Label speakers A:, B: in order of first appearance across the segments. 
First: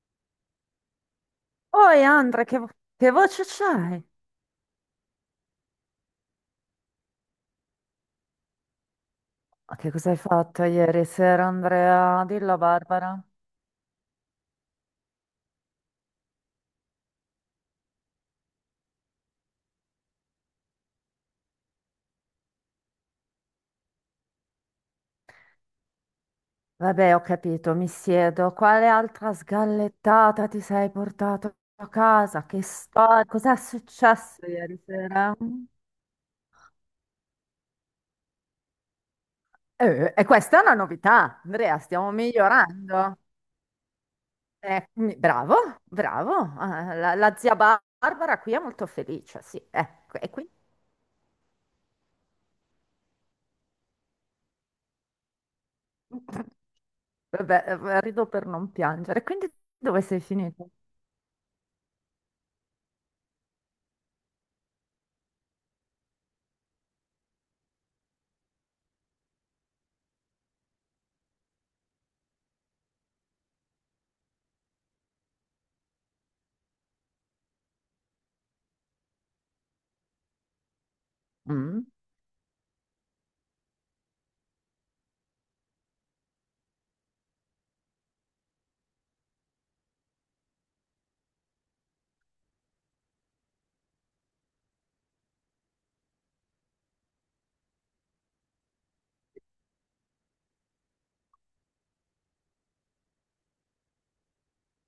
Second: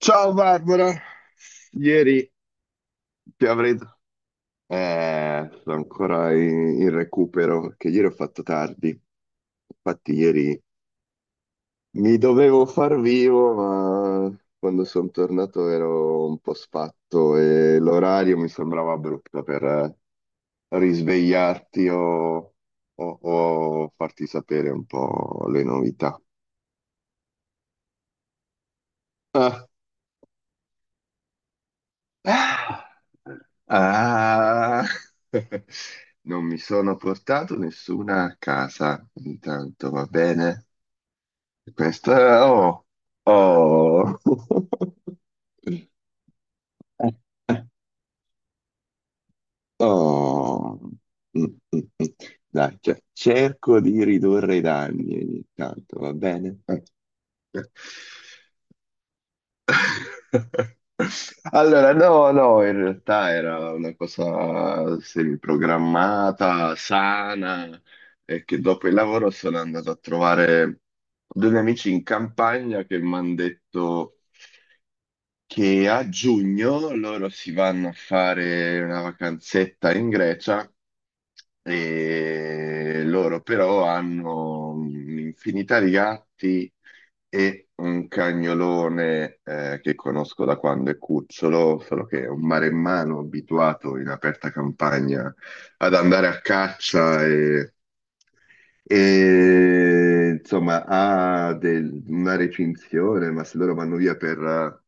A: Ciao Barbara,
B: Oi
A: ieri
B: Andrea, che voce
A: ti avrei...
B: c'hai?
A: Sono ancora in recupero perché ieri ho fatto tardi.
B: Ma che cosa
A: Infatti
B: hai
A: ieri
B: fatto ieri sera,
A: mi
B: Andrea? Dillo a
A: dovevo far
B: Barbara.
A: vivo, ma quando sono tornato ero un po' sfatto e l'orario mi sembrava brutto per risvegliarti o farti sapere un po' le novità.
B: Vabbè, ho capito, mi siedo. Quale altra sgallettata ti sei portato a casa? Che
A: Ah,
B: storia? Cos'è successo ieri
A: ah.
B: sera?
A: Non mi sono portato nessuna a casa, intanto va
B: E questa è
A: bene.
B: una novità, Andrea, stiamo
A: Questa, oh,
B: migliorando.
A: oh,
B: Bravo, bravo. Ah, la zia Barbara qui è molto felice, sì. Ecco, e qui?
A: oh. Mm, mm, mm. Dai, cioè, cerco di ridurre i danni ogni tanto, va bene?
B: Vabbè, rido per non piangere. Quindi dove sei finito?
A: Allora, no, no, in realtà era una cosa semiprogrammata, sana, e che dopo il lavoro sono andato a trovare 2 amici in campagna che mi hanno detto che a giugno loro si vanno a fare una vacanzetta in Grecia
B: Mm.
A: e loro però hanno un'infinità di gatti e un cagnolone che conosco da quando è cucciolo, solo che è un maremmano abituato in aperta campagna ad andare a caccia e insomma, una recinzione, ma se loro vanno via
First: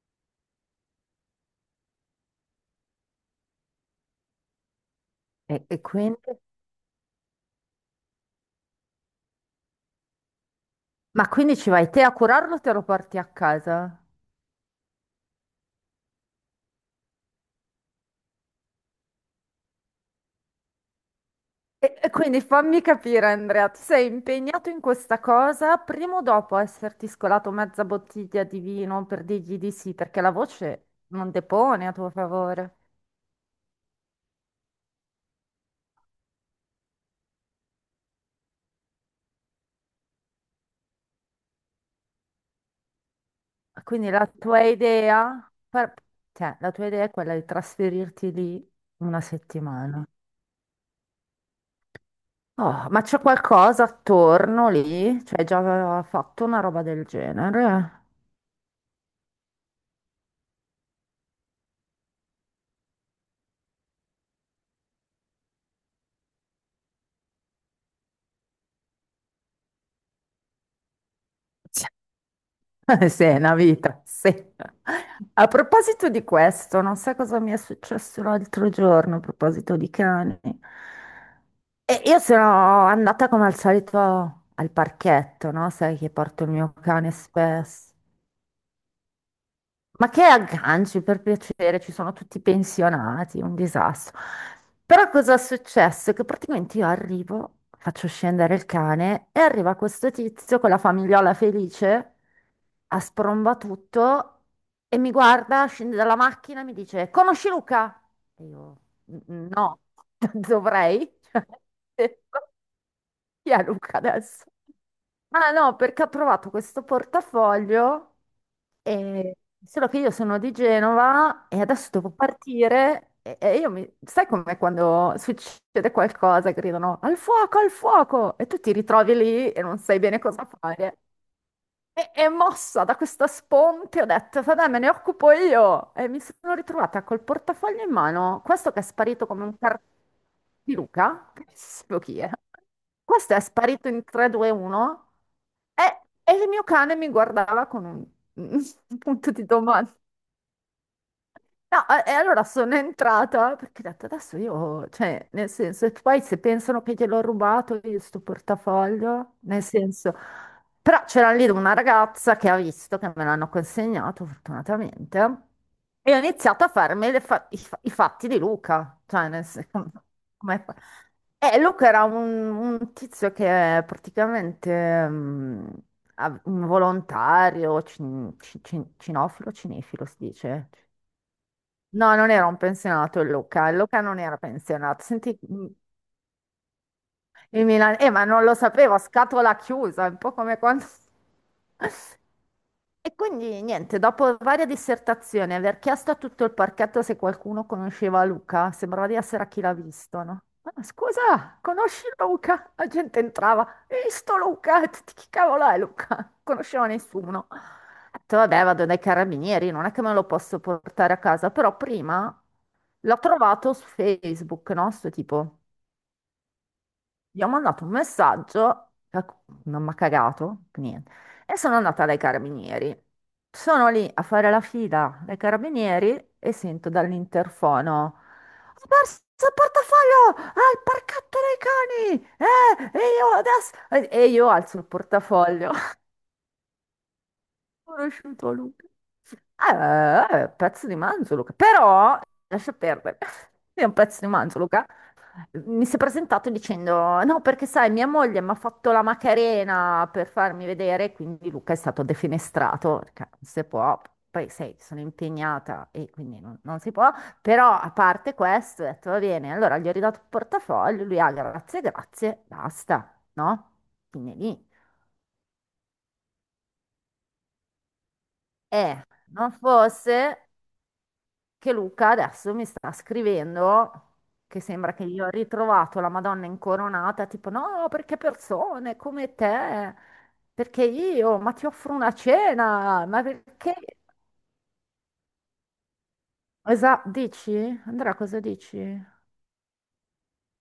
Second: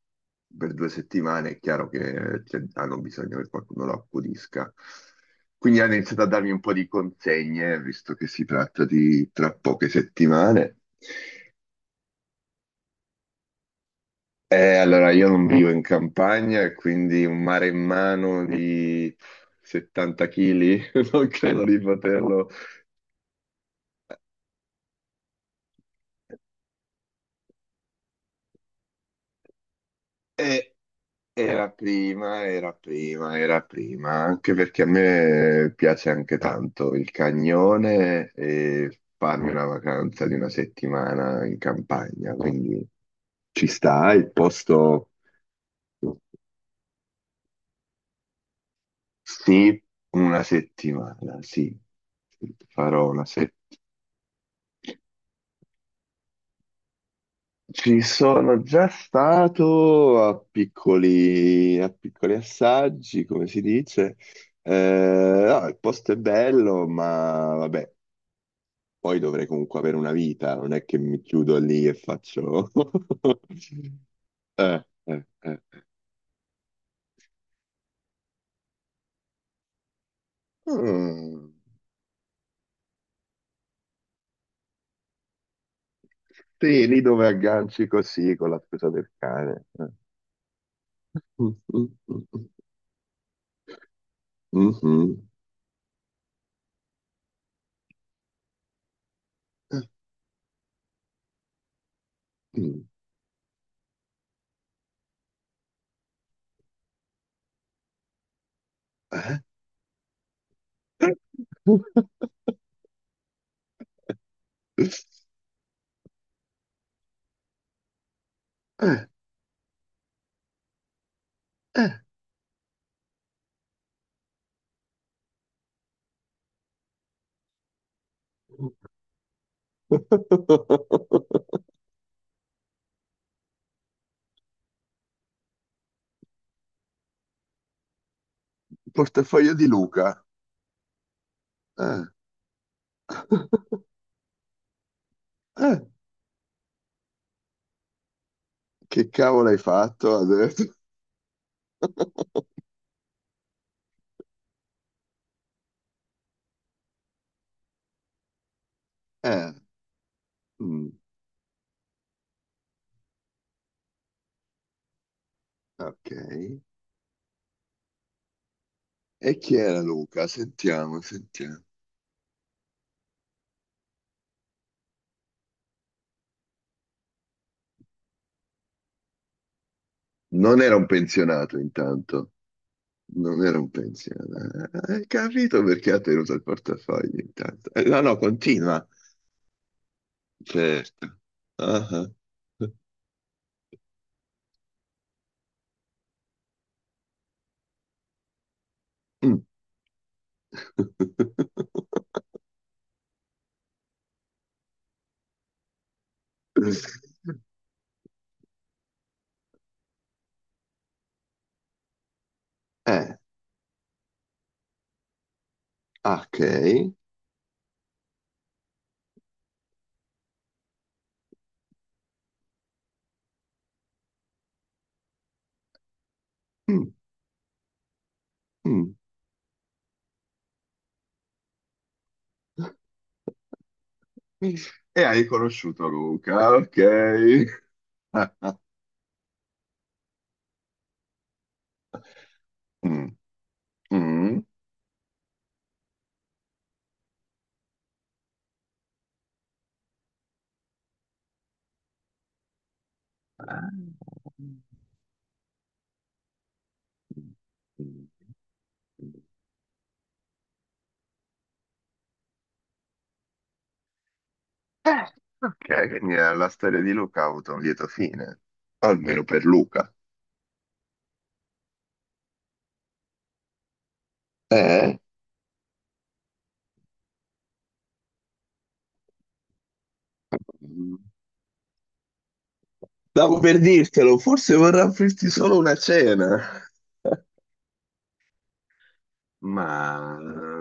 A: per 2 settimane è chiaro che, cioè, hanno bisogno che qualcuno lo accudisca.
B: E
A: Quindi hanno iniziato a
B: quindi?
A: darmi un po' di consegne, visto che si tratta di tra poche settimane.
B: Ma quindi ci vai te a curarlo o te lo porti a casa?
A: Allora, io non vivo in campagna e quindi un mare in mano di 70 kg non credo di
B: E quindi
A: poterlo.
B: fammi capire, Andrea, tu sei impegnato in questa cosa, prima o dopo esserti scolato mezza bottiglia di vino per dirgli di sì, perché la
A: E,
B: voce non
A: Era
B: depone a tuo
A: prima, era
B: favore.
A: prima, era prima, anche perché a me piace anche tanto il cagnone e farmi una vacanza di 1 settimana in campagna, quindi ci
B: Quindi
A: sta
B: la
A: il
B: tua
A: posto,
B: idea, cioè, la tua idea è quella di trasferirti lì una
A: sì,
B: settimana.
A: 1 settimana, sì,
B: Oh, ma
A: farò
B: c'è
A: 1 settimana.
B: qualcosa attorno lì? Cioè, già aveva fatto una roba del
A: Ci
B: genere?
A: sono già stato a piccoli assaggi, come si dice. No, il posto è bello, ma vabbè, poi dovrei comunque avere una vita, non è che mi chiudo lì e faccio...
B: Cioè, sì, è una vita, sì. A
A: Eh.
B: proposito di questo, non sai cosa mi è successo l'altro giorno a proposito di cani.
A: Mm.
B: E io sono andata come al solito al parchetto, no? Sai che porto il mio
A: Sì, lì
B: cane
A: dove agganci
B: spesso.
A: così con la scusa del cane.
B: Ma che agganci, per
A: Mm,
B: piacere, ci sono tutti
A: mm,
B: pensionati, un disastro.
A: mm,
B: Però
A: mm,
B: cosa è successo? Che praticamente io arrivo, faccio scendere il cane e arriva questo tizio con la famigliola felice,
A: mhm. Mm.
B: a spromba tutto e mi guarda, scende dalla macchina e mi dice: Conosci Luca? E io:
A: Eh?
B: No, dovrei.
A: Eh.
B: Chi è Luca adesso? Ah no, perché ho provato questo portafoglio,
A: Eh.
B: e- solo che io sono di Genova e adesso devo partire e io mi... Sai com'è quando succede qualcosa, gridano al fuoco e tu ti ritrovi lì e non sai bene cosa fare. E mossa da questa sponte, ho detto, vabbè, me ne occupo io. E mi sono ritrovata col portafoglio in mano, questo che è sparito come
A: Portafoglio
B: un
A: di
B: cartone
A: Luca.
B: di Luca, che so
A: Eh.
B: chi è. Questo è sparito in 3, 2, 1
A: Eh,
B: e il mio cane mi guardava con un, un
A: Che
B: punto di
A: cavolo hai
B: domanda.
A: fatto adesso?
B: No, e allora sono entrata perché ho detto adesso io, cioè, nel senso, e poi se pensano che gliel'ho rubato io sto portafoglio,
A: Eh,
B: nel senso,
A: mm,
B: però c'era lì una ragazza che ha visto che me l'hanno consegnato fortunatamente
A: ok.
B: e ho iniziato a farmi le fa- i fatti di Luca, cioè,
A: E
B: nel
A: chi era
B: senso,
A: Luca?
B: come
A: Sentiamo, sentiamo.
B: Luca era un tizio che praticamente un volontario, cinofilo, cinefilo si
A: Non
B: dice.
A: era un pensionato
B: No, non
A: intanto,
B: era un pensionato
A: non era un
B: Il Luca non era
A: pensionato.
B: pensionato.
A: Hai
B: Senti,
A: capito perché ha tenuto il portafoglio
B: il
A: intanto?
B: Milan,
A: No, no,
B: ma non lo
A: continua.
B: sapevo, a scatola chiusa, è un po' come quando
A: Certo. Ah, ah.
B: E quindi niente, dopo varie dissertazioni, aver chiesto a tutto il parchetto se qualcuno conosceva Luca, sembrava di
A: Mm.
B: essere a chi l'ha visto, no? Ah, scusa, conosci Luca? La gente entrava, "Hai visto Luca? E tutti, Chi cavolo è Luca? Non conosceva nessuno. Ho detto, vabbè, vado dai carabinieri, non è che me lo posso portare a casa, però prima
A: Eh,
B: l'ho trovato su Facebook, no? Sto tipo
A: ok.
B: gli ho mandato un messaggio, per cui non mi ha cagato, niente, e sono andata dai carabinieri. Sono lì a fare la fila dai carabinieri e sento
A: Mm,
B: dall'interfono, ho
A: mm.
B: perso il portafoglio al parchetto dei cani, e io adesso... E io alzo il
A: E hai
B: portafoglio, ho
A: conosciuto Luca, ok. Ah,
B: conosciuto
A: ah.
B: Luca. Pezzo di manzo, Luca, però, lascia
A: Mm,
B: perdere, è un pezzo di
A: mm.
B: manzo, Luca. Mi si è presentato dicendo: No, perché sai, mia moglie mi ha fatto la Macarena per farmi vedere, quindi Luca è stato defenestrato, perché non si può. Poi sai, sono impegnata e quindi non, non si può. Però a parte questo, ho detto va bene. Allora gli ho ridato il portafoglio, lui ha grazie, grazie, basta, no? Fine lì.
A: Eh, ok, quindi la storia di Luca ha avuto un lieto fine,
B: E
A: almeno per
B: non
A: Luca.
B: fosse. Che Luca adesso mi sta scrivendo che sembra
A: Eh?
B: che io ho ritrovato la Madonna incoronata, tipo no, perché persone come te, perché io, ma ti offro una cena, ma
A: Stavo per
B: perché?
A: dirtelo, forse vorrà offrirti solo una cena.
B: Esatto, dici? Andrea, cosa dici?
A: Ma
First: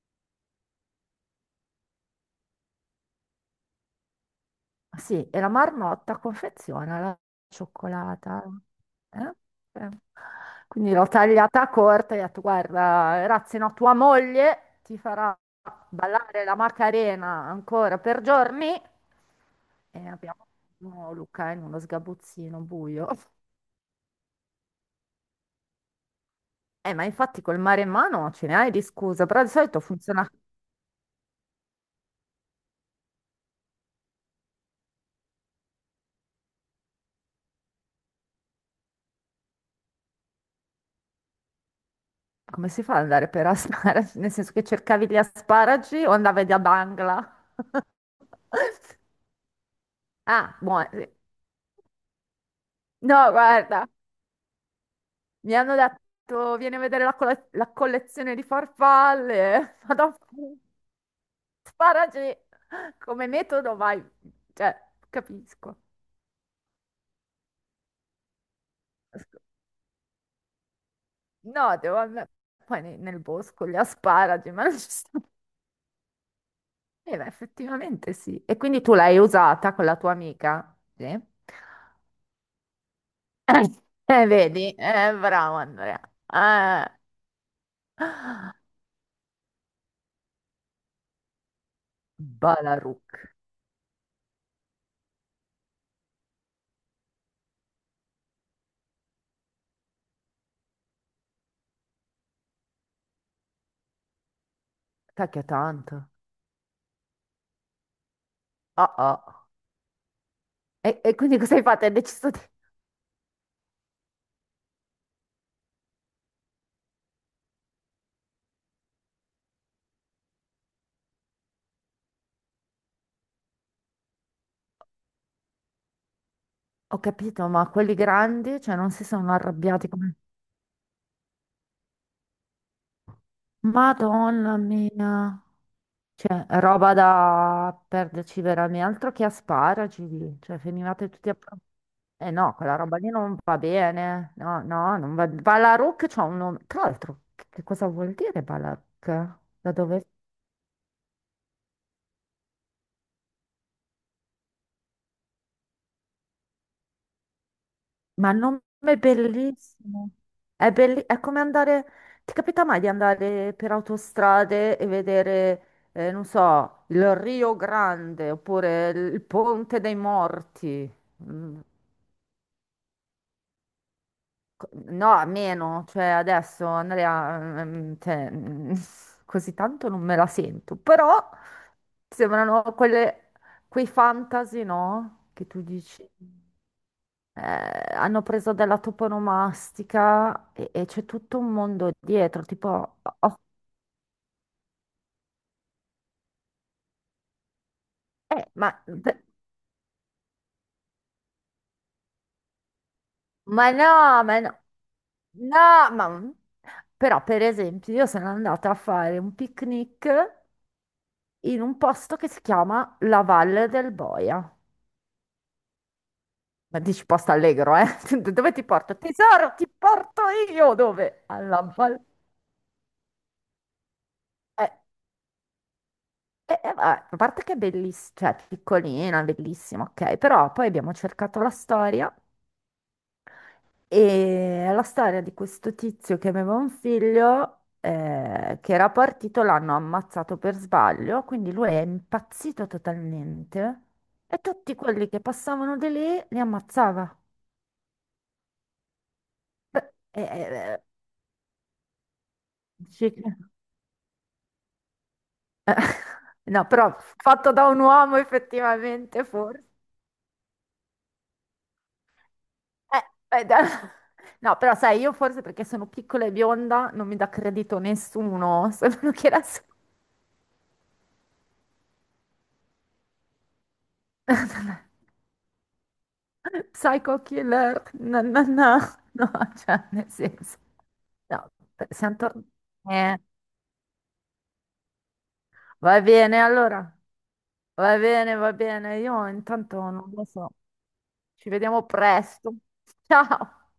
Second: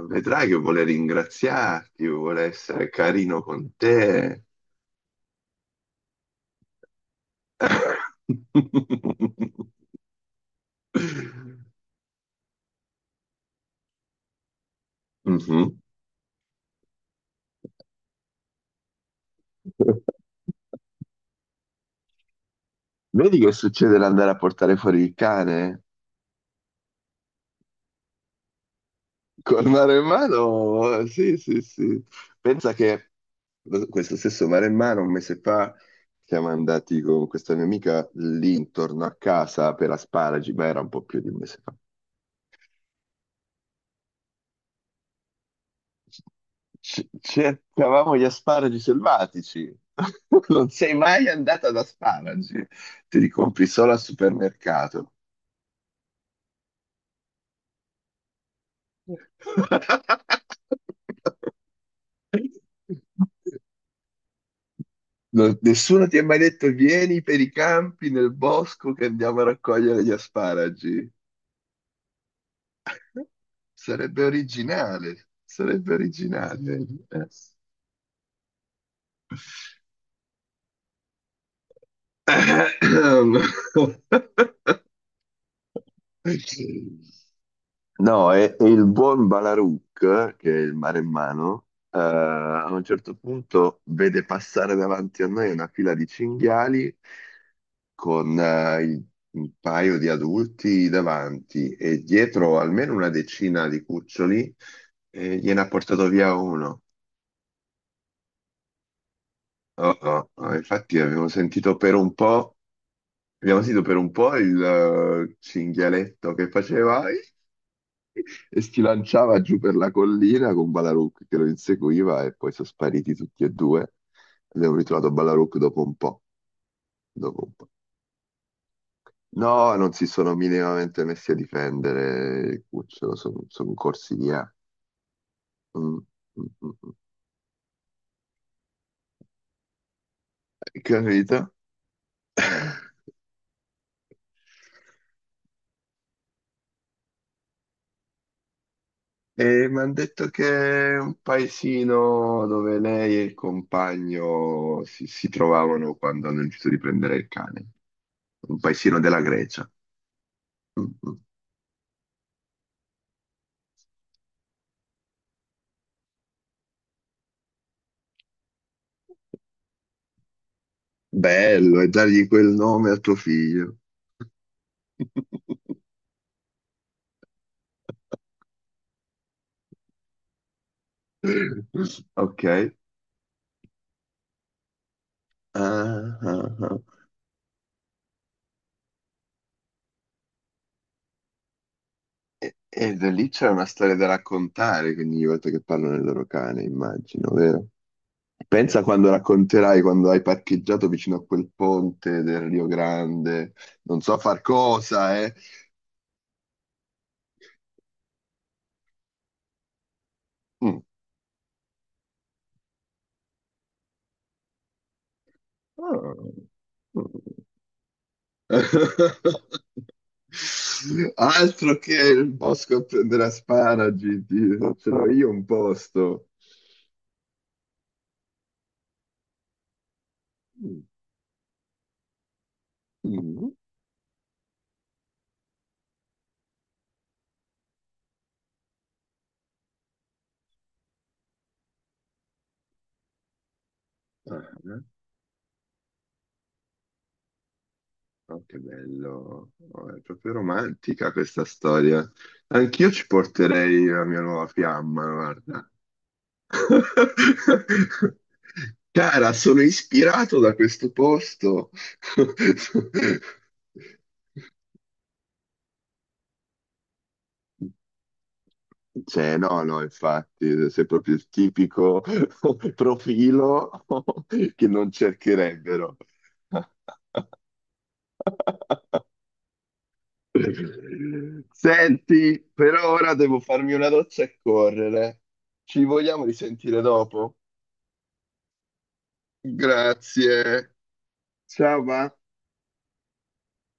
A: vedrai che vuole ringraziarti, vuole essere carino con te.
B: Ah, sì, e la marmotta confeziona la cioccolata. Eh? Eh. Quindi l'ho tagliata corta e ho detto, guarda, ragazzi, no, tua moglie ti farà
A: Mhm.
B: ballare la Macarena ancora per giorni. E abbiamo oh, Luca in uno sgabuzzino buio.
A: Vedi che succede l'andare a portare fuori il cane?
B: Ma infatti col mare in mano ce ne hai di scusa, però di
A: Col
B: solito funziona
A: maremmano? Sì, sì, sì. Pensa che questo stesso maremmano un mese fa siamo andati con questa mia amica lì intorno a casa per asparagi, ma era un po' più di un mese fa.
B: come si fa ad andare per asparagi? Nel senso che cercavi gli asparagi o andavi da Bangla?
A: Cercavamo gli asparagi selvatici.
B: Ah,
A: Non
B: buono.
A: sei
B: Sì.
A: mai andata ad asparagi, te li
B: No,
A: compri
B: guarda,
A: solo al supermercato.
B: mi hanno detto vieni a vedere la collezione di farfalle. Madonna, sparagi come metodo, vai, cioè, capisco.
A: Nessuno ti ha mai detto vieni per i campi nel bosco che andiamo a raccogliere gli asparagi.
B: No, devo andare poi nel bosco, gli
A: Sarebbe
B: asparagi, ma non ci sta.
A: originale, sarebbe originale.
B: Beh,
A: Mhm.
B: effettivamente sì. E quindi tu l'hai usata con la tua amica? Sì. Vedi? Bravo Andrea.
A: Eh.
B: Eh.
A: No, e il buon Balaruc, che è il maremmano, a un
B: Balaruk,
A: certo punto vede passare davanti a noi una fila di cinghiali con un paio di adulti davanti e dietro almeno una decina di cuccioli e
B: tacchia
A: gliene ha portato
B: tanto.
A: via uno.
B: Oh, oh.
A: Oh, oh, oh, infatti
B: E
A: abbiamo
B: quindi cosa hai
A: sentito
B: fatto? Hai
A: per un
B: deciso di
A: po', abbiamo sentito per un po' il cinghialetto che faceva e si lanciava giù per la collina con Ballaruk che lo inseguiva e poi sono spariti tutti e due. Abbiamo ritrovato Ballaruk dopo un po',
B: Ho
A: dopo
B: capito,
A: un
B: ma
A: po'.
B: quelli grandi, cioè, non si sono
A: No,
B: arrabbiati
A: non si
B: come...
A: sono minimamente messi a difendere Cucciolo, sono corsi via.
B: Madonna mia!
A: Mm,
B: Cioè,
A: mm, mm, mm.
B: roba da perderci veramente, altro che asparagi, lì. Cioè, finivate tutti a...
A: Capito?
B: pro- Eh no, quella roba lì non va bene, no, no, non va... Balaruc c'ha un nome... Tra l'altro, che cosa vuol dire Balaruc?
A: E
B: Da
A: mi hanno
B: dove
A: detto che è un paesino dove lei e il compagno si trovavano quando hanno deciso di prendere il cane.
B: Ma il
A: Un
B: nome è
A: paesino della Grecia.
B: bellissimo. È,
A: Mm, mm.
B: è come andare. Ti capita mai di andare per autostrade e vedere, non so, il Rio Grande oppure il Ponte dei Morti? Mm,
A: Bello, e dargli quel nome a tuo figlio.
B: No, meno, cioè adesso Andrea, cioè, così tanto non me la sento, però
A: Ok.
B: sembrano quelle, quei fantasy, no? Che tu dici.
A: Ah, ah, ah.
B: Hanno preso della toponomastica e c'è tutto un mondo dietro,
A: E
B: tipo,
A: da lì
B: oh,
A: c'è una storia da raccontare, quindi ogni volta che parlano del loro cane, immagino, vero?
B: eh, ma,
A: Pensa quando racconterai quando hai parcheggiato vicino a quel ponte del Rio Grande,
B: ma
A: non so
B: no, ma
A: far
B: no,
A: cosa, eh.
B: no, ma... Però, per esempio, io sono andata a fare un picnic
A: Mm.
B: in un posto che si chiama La Valle del Boia.
A: Ah.
B: Ma dici
A: Mm.
B: posto allegro, eh? Dove ti porto? Tesoro, ti porto io! Dove? Alla
A: Altro che
B: Valle...
A: il bosco a prendere asparagi, ti
B: Eh,
A: faccio io un posto.
B: Vabbè, a parte che è bellissima, cioè piccolina, bellissima, ok, però poi
A: Mm.
B: abbiamo cercato la storia
A: Mm.
B: E è la storia di questo tizio che aveva un figlio che era partito, l'hanno ammazzato per sbaglio, quindi lui è impazzito totalmente e tutti
A: Ah,
B: quelli che passavano di lì li ammazzava.
A: oh, che bello,
B: Beh,
A: oh, è proprio
B: eh,
A: romantica questa storia. Anch'io ci
B: dici
A: porterei la mia nuova fiamma, guarda.
B: No, però fatto da un uomo effettivamente
A: Cara, sono
B: forse.
A: ispirato da questo posto.
B: Eh, eh, da- No, però sai, io forse perché sono piccola e bionda non mi dà credito nessuno, solo che
A: Cioè,
B: la so.
A: no, no, infatti, sei proprio il tipico profilo che non cercherebbero.
B: Psycho killer, no, no, no, no, cioè nel senso, no, siamo tornati,
A: Senti, per ora
B: eh,
A: devo farmi una doccia e correre. Ci
B: va
A: vogliamo
B: bene
A: risentire
B: allora,
A: dopo?
B: va bene, io intanto non lo so,
A: Grazie.
B: ci
A: Ciao,
B: vediamo
A: va.
B: presto, ciao!